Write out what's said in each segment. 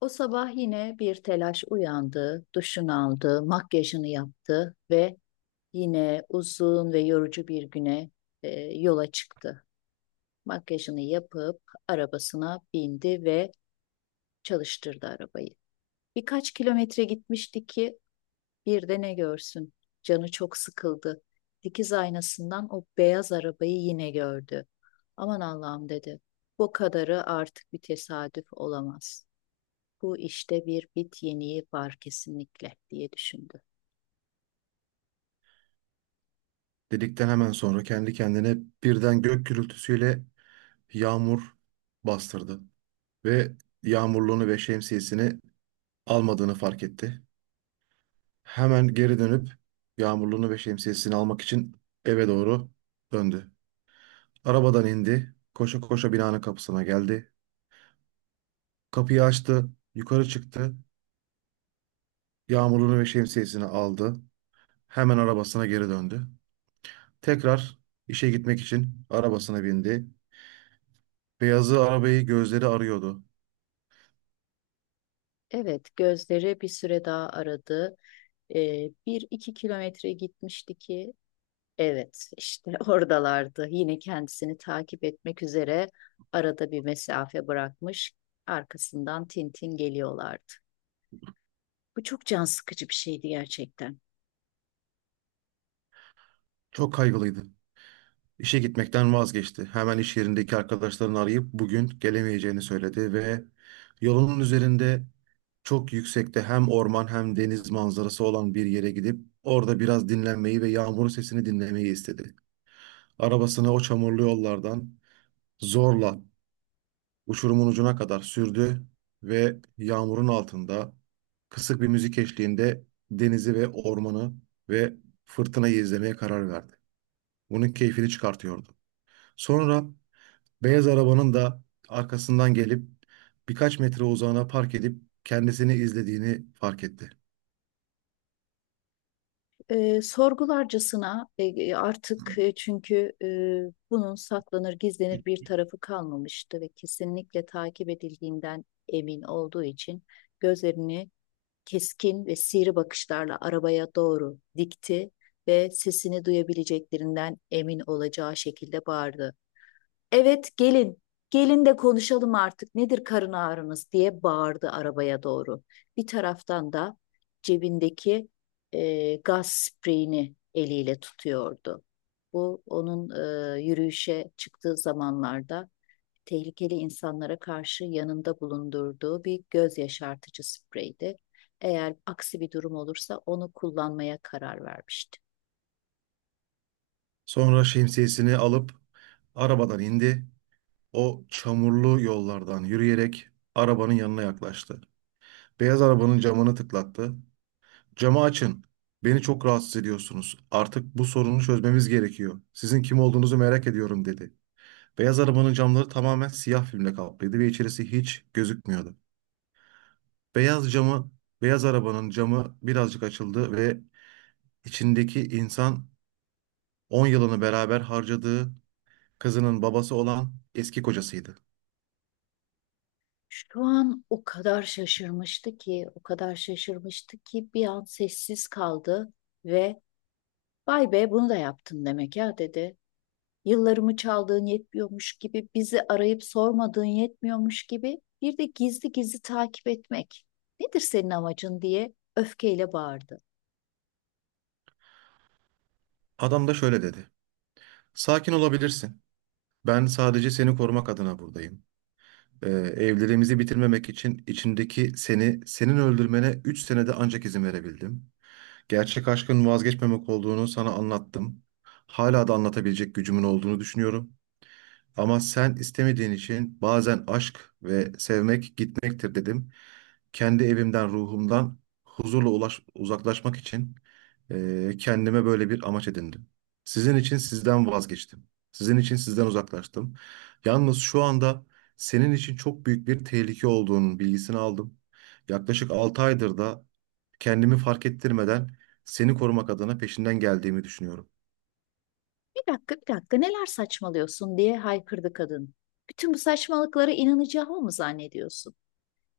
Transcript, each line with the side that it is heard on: left: O sabah yine bir telaş uyandı, duşunu aldı, makyajını yaptı ve yine uzun ve yorucu bir güne e, yola çıktı. Makyajını yapıp arabasına bindi ve çalıştırdı arabayı. Birkaç kilometre gitmişti ki bir de ne görsün. Canı çok sıkıldı. Dikiz aynasından o beyaz arabayı yine gördü. Aman Allah'ım dedi. Bu kadarı artık bir tesadüf olamaz. Bu işte bir bit yeniği var kesinlikle diye düşündü.
right: Dedikten hemen sonra kendi kendine birden gök gürültüsüyle yağmur bastırdı ve yağmurluğunu ve şemsiyesini almadığını fark etti. Hemen geri dönüp yağmurluğunu ve şemsiyesini almak için eve doğru döndü. Arabadan indi, koşa koşa binanın kapısına geldi. Kapıyı açtı, yukarı çıktı, yağmurluğunu ve şemsiyesini aldı. Hemen arabasına geri döndü. Tekrar işe gitmek için arabasına bindi. Beyazı arabayı gözleri arıyordu.
left: Evet, gözleri bir süre daha aradı. Bir iki kilometre gitmişti ki, evet işte oradalardı. Yine kendisini takip etmek üzere arada bir mesafe bırakmış. Arkasından Tintin geliyorlardı. Bu çok can sıkıcı bir şeydi gerçekten.
right: Çok kaygılıydı. İşe gitmekten vazgeçti. Hemen iş yerindeki arkadaşlarını arayıp bugün gelemeyeceğini söyledi ve yolunun üzerinde çok yüksekte hem orman hem deniz manzarası olan bir yere gidip orada biraz dinlenmeyi ve yağmurun sesini dinlemeyi istedi. Arabasını o çamurlu yollardan zorla uçurumun ucuna kadar sürdü ve yağmurun altında kısık bir müzik eşliğinde denizi ve ormanı ve fırtınayı izlemeye karar verdi. Bunun keyfini çıkartıyordu. Sonra beyaz arabanın da arkasından gelip birkaç metre uzağına park edip kendisini izlediğini fark etti.
left: Sorgularcasına artık çünkü bunun saklanır gizlenir bir tarafı kalmamıştı ve kesinlikle takip edildiğinden emin olduğu için gözlerini keskin ve sivri bakışlarla arabaya doğru dikti ve sesini duyabileceklerinden emin olacağı şekilde bağırdı. Evet gelin. Gelin de konuşalım artık. Nedir karın ağrınız diye bağırdı arabaya doğru. Bir taraftan da cebindeki gaz spreyini eliyle tutuyordu. Bu onun yürüyüşe çıktığı zamanlarda tehlikeli insanlara karşı yanında bulundurduğu bir göz yaşartıcı spreydi. Eğer aksi bir durum olursa onu kullanmaya karar vermişti.
right: Sonra şemsiyesini alıp arabadan indi. O çamurlu yollardan yürüyerek arabanın yanına yaklaştı. Beyaz arabanın camını tıklattı. Camı açın. Beni çok rahatsız ediyorsunuz. Artık bu sorunu çözmemiz gerekiyor. Sizin kim olduğunuzu merak ediyorum dedi. Beyaz arabanın camları tamamen siyah filmle kaplıydı ve içerisi hiç gözükmüyordu. Beyaz camı, beyaz arabanın camı birazcık açıldı ve içindeki insan 10 yılını beraber harcadığı kızının babası olan eski kocasıydı.
left: Şu an o kadar şaşırmıştı ki, o kadar şaşırmıştı ki bir an sessiz kaldı ve vay be bunu da yaptın demek ya dedi. Yıllarımı çaldığın yetmiyormuş gibi, bizi arayıp sormadığın yetmiyormuş gibi bir de gizli gizli takip etmek. Nedir senin amacın diye öfkeyle bağırdı.
right: Adam da şöyle dedi. Sakin olabilirsin. Ben sadece seni korumak adına buradayım. Evliliğimizi bitirmemek için içindeki seni, senin öldürmene 3 senede ancak izin verebildim. Gerçek aşkın vazgeçmemek olduğunu sana anlattım. Hala da anlatabilecek gücümün olduğunu düşünüyorum. Ama sen istemediğin için bazen aşk ve sevmek gitmektir dedim. Kendi evimden, ruhumdan huzurla uzaklaşmak için kendime böyle bir amaç edindim. Sizin için sizden vazgeçtim. Sizin için sizden uzaklaştım. Yalnız şu anda senin için çok büyük bir tehlike olduğunun bilgisini aldım. Yaklaşık 6 aydır da kendimi fark ettirmeden seni korumak adına peşinden geldiğimi düşünüyorum.
left: Bir dakika, bir dakika, neler saçmalıyorsun diye haykırdı kadın. Bütün bu saçmalıklara inanacağımı mı zannediyorsun?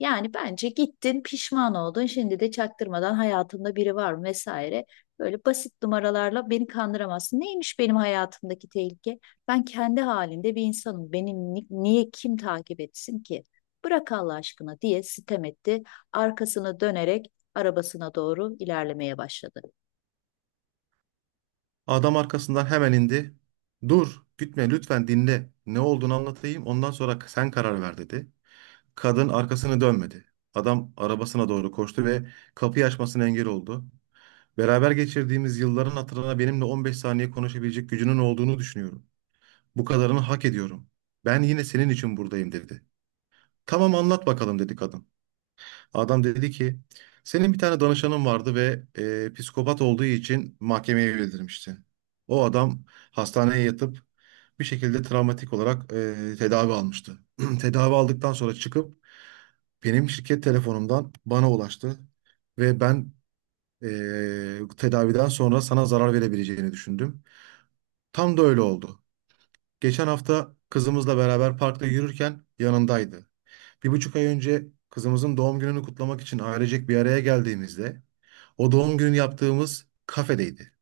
left: Yani bence gittin pişman oldun şimdi de çaktırmadan hayatında biri var mı vesaire. Böyle basit numaralarla beni kandıramazsın. Neymiş benim hayatımdaki tehlike? Ben kendi halinde bir insanım. Benim niye kim takip etsin ki? Bırak Allah aşkına diye sitem etti. Arkasını dönerek arabasına doğru ilerlemeye başladı.
right: Adam arkasından hemen indi. Dur, gitme lütfen dinle. Ne olduğunu anlatayım. Ondan sonra sen karar ver dedi. Kadın arkasını dönmedi. Adam arabasına doğru koştu ve kapıyı açmasına engel oldu. Beraber geçirdiğimiz yılların hatırına benimle 15 saniye konuşabilecek gücünün olduğunu düşünüyorum. Bu kadarını hak ediyorum. Ben yine senin için buradayım dedi. Tamam anlat bakalım dedi kadın. Adam dedi ki senin bir tane danışanın vardı ve psikopat olduğu için mahkemeye bildirmişti. O adam hastaneye yatıp bir şekilde travmatik olarak tedavi almıştı. Tedavi aldıktan sonra çıkıp benim şirket telefonumdan bana ulaştı ve ben tedaviden sonra sana zarar verebileceğini düşündüm. Tam da öyle oldu. Geçen hafta kızımızla beraber parkta yürürken yanındaydı. 1,5 ay önce kızımızın doğum gününü kutlamak için ailecek bir araya geldiğimizde o doğum günü yaptığımız kafedeydi.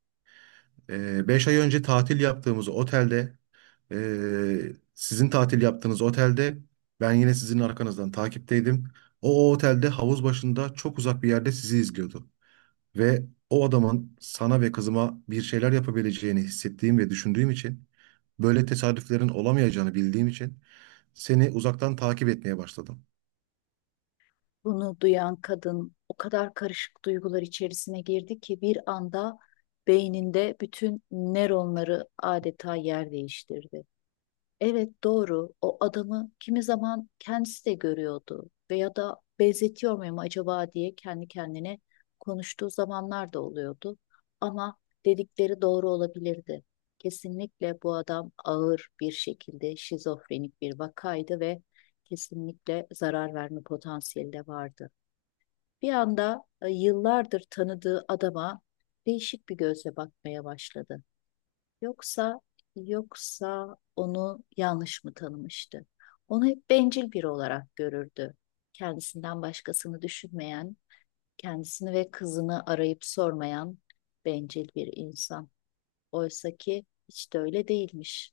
right: 5 ay önce tatil yaptığımız otelde, sizin tatil yaptığınız otelde ben yine sizin arkanızdan takipteydim. O otelde havuz başında çok uzak bir yerde sizi izliyordu. Ve o adamın sana ve kızıma bir şeyler yapabileceğini hissettiğim ve düşündüğüm için, böyle tesadüflerin olamayacağını bildiğim için seni uzaktan takip etmeye başladım.
left: Bunu duyan kadın o kadar karışık duygular içerisine girdi ki bir anda beyninde bütün nöronları adeta yer değiştirdi. Evet doğru. O adamı kimi zaman kendisi de görüyordu veya da benzetiyor muyum acaba diye kendi kendine konuştuğu zamanlar da oluyordu. Ama dedikleri doğru olabilirdi. Kesinlikle bu adam ağır bir şekilde şizofrenik bir vakaydı ve kesinlikle zarar verme potansiyeli de vardı. Bir anda yıllardır tanıdığı adama değişik bir gözle bakmaya başladı. Yoksa, yoksa onu yanlış mı tanımıştı? Onu hep bencil biri olarak görürdü. Kendisinden başkasını düşünmeyen, kendisini ve kızını arayıp sormayan bencil bir insan. Oysa ki hiç de öyle değilmiş.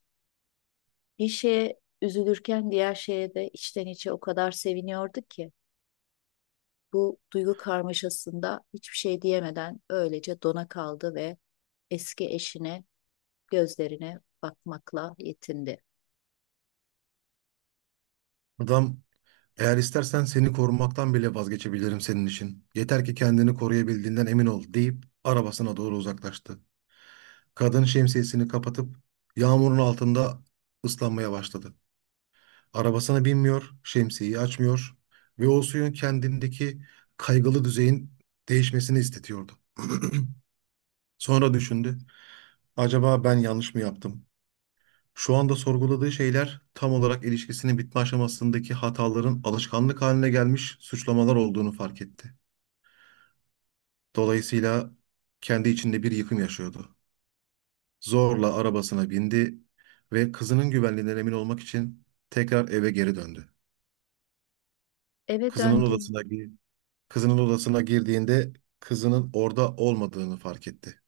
left: Bir şeye üzülürken diğer şeye de içten içe o kadar seviniyordu ki bu duygu karmaşasında hiçbir şey diyemeden öylece dona kaldı ve eski eşine gözlerine bakmakla yetindi.
right: Adam: Eğer istersen seni korumaktan bile vazgeçebilirim senin için. Yeter ki kendini koruyabildiğinden emin ol deyip arabasına doğru uzaklaştı. Kadın şemsiyesini kapatıp yağmurun altında ıslanmaya başladı. Arabasına binmiyor, şemsiyeyi açmıyor ve o suyun kendindeki kaygılı düzeyin değişmesini istetiyordu. Sonra düşündü. Acaba ben yanlış mı yaptım? Şu anda sorguladığı şeyler tam olarak ilişkisinin bitme aşamasındaki hataların alışkanlık haline gelmiş suçlamalar olduğunu fark etti. Dolayısıyla kendi içinde bir yıkım yaşıyordu. Zorla arabasına bindi ve kızının güvenliğinden emin olmak için tekrar eve geri döndü.
left: Eve
right: Kızının
left: döndü.
right: odasına gi- kızının odasına girdiğinde kızının orada olmadığını fark etti.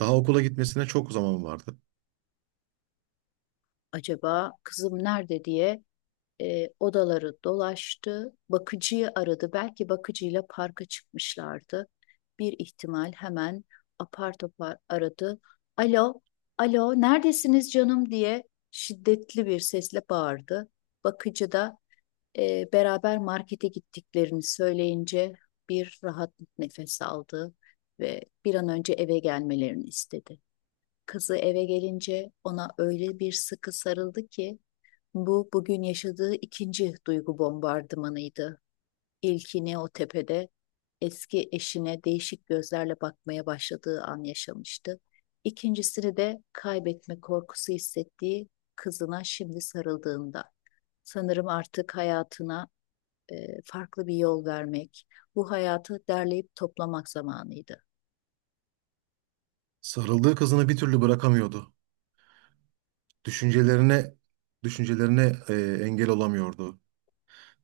right: Daha okula gitmesine çok zaman vardı.
left: Acaba kızım nerede diye odaları dolaştı. Bakıcıyı aradı. Belki bakıcıyla parka çıkmışlardı. Bir ihtimal hemen apar topar aradı. Alo, alo, neredesiniz canım diye şiddetli bir sesle bağırdı. Bakıcı da beraber markete gittiklerini söyleyince bir rahat nefes aldı ve bir an önce eve gelmelerini istedi. Kızı eve gelince ona öyle bir sıkı sarıldı ki bu bugün yaşadığı ikinci duygu bombardımanıydı. İlkini o tepede eski eşine değişik gözlerle bakmaya başladığı an yaşamıştı. İkincisini de kaybetme korkusu hissettiği kızına şimdi sarıldığında. Sanırım artık hayatına farklı bir yol vermek, bu hayatı derleyip toplamak zamanıydı.
right: Sarıldığı kızını bir türlü bırakamıyordu. Düşüncelerine düşüncelerine e, engel olamıyordu.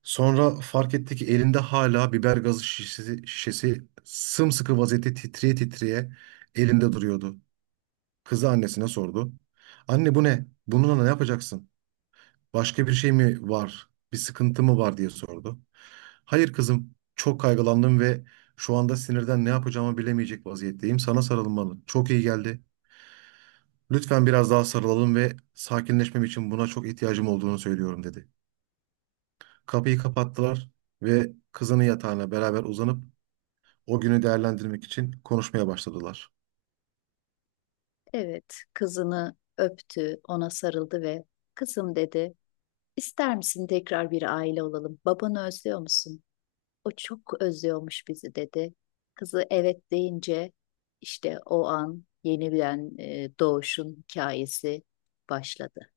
right: Sonra fark etti ki elinde hala biber gazı şişesi sımsıkı vaziyette titreye titreye elinde duruyordu. Kızı annesine sordu. Anne bu ne? Bununla ne yapacaksın? Başka bir şey mi var? Bir sıkıntı mı var diye sordu. Hayır kızım, çok kaygılandım ve şu anda sinirden ne yapacağımı bilemeyecek vaziyetteyim. Sana sarılmalı. Çok iyi geldi. Lütfen biraz daha sarılalım ve sakinleşmem için buna çok ihtiyacım olduğunu söylüyorum dedi. Kapıyı kapattılar ve kızının yatağına beraber uzanıp o günü değerlendirmek için konuşmaya başladılar.
left: Evet, kızını öptü, ona sarıldı ve kızım dedi, ister misin tekrar bir aile olalım? Babanı özlüyor musun? O çok özlüyormuş bizi dedi. Kızı evet deyince işte o an yeniden doğuşun hikayesi başladı.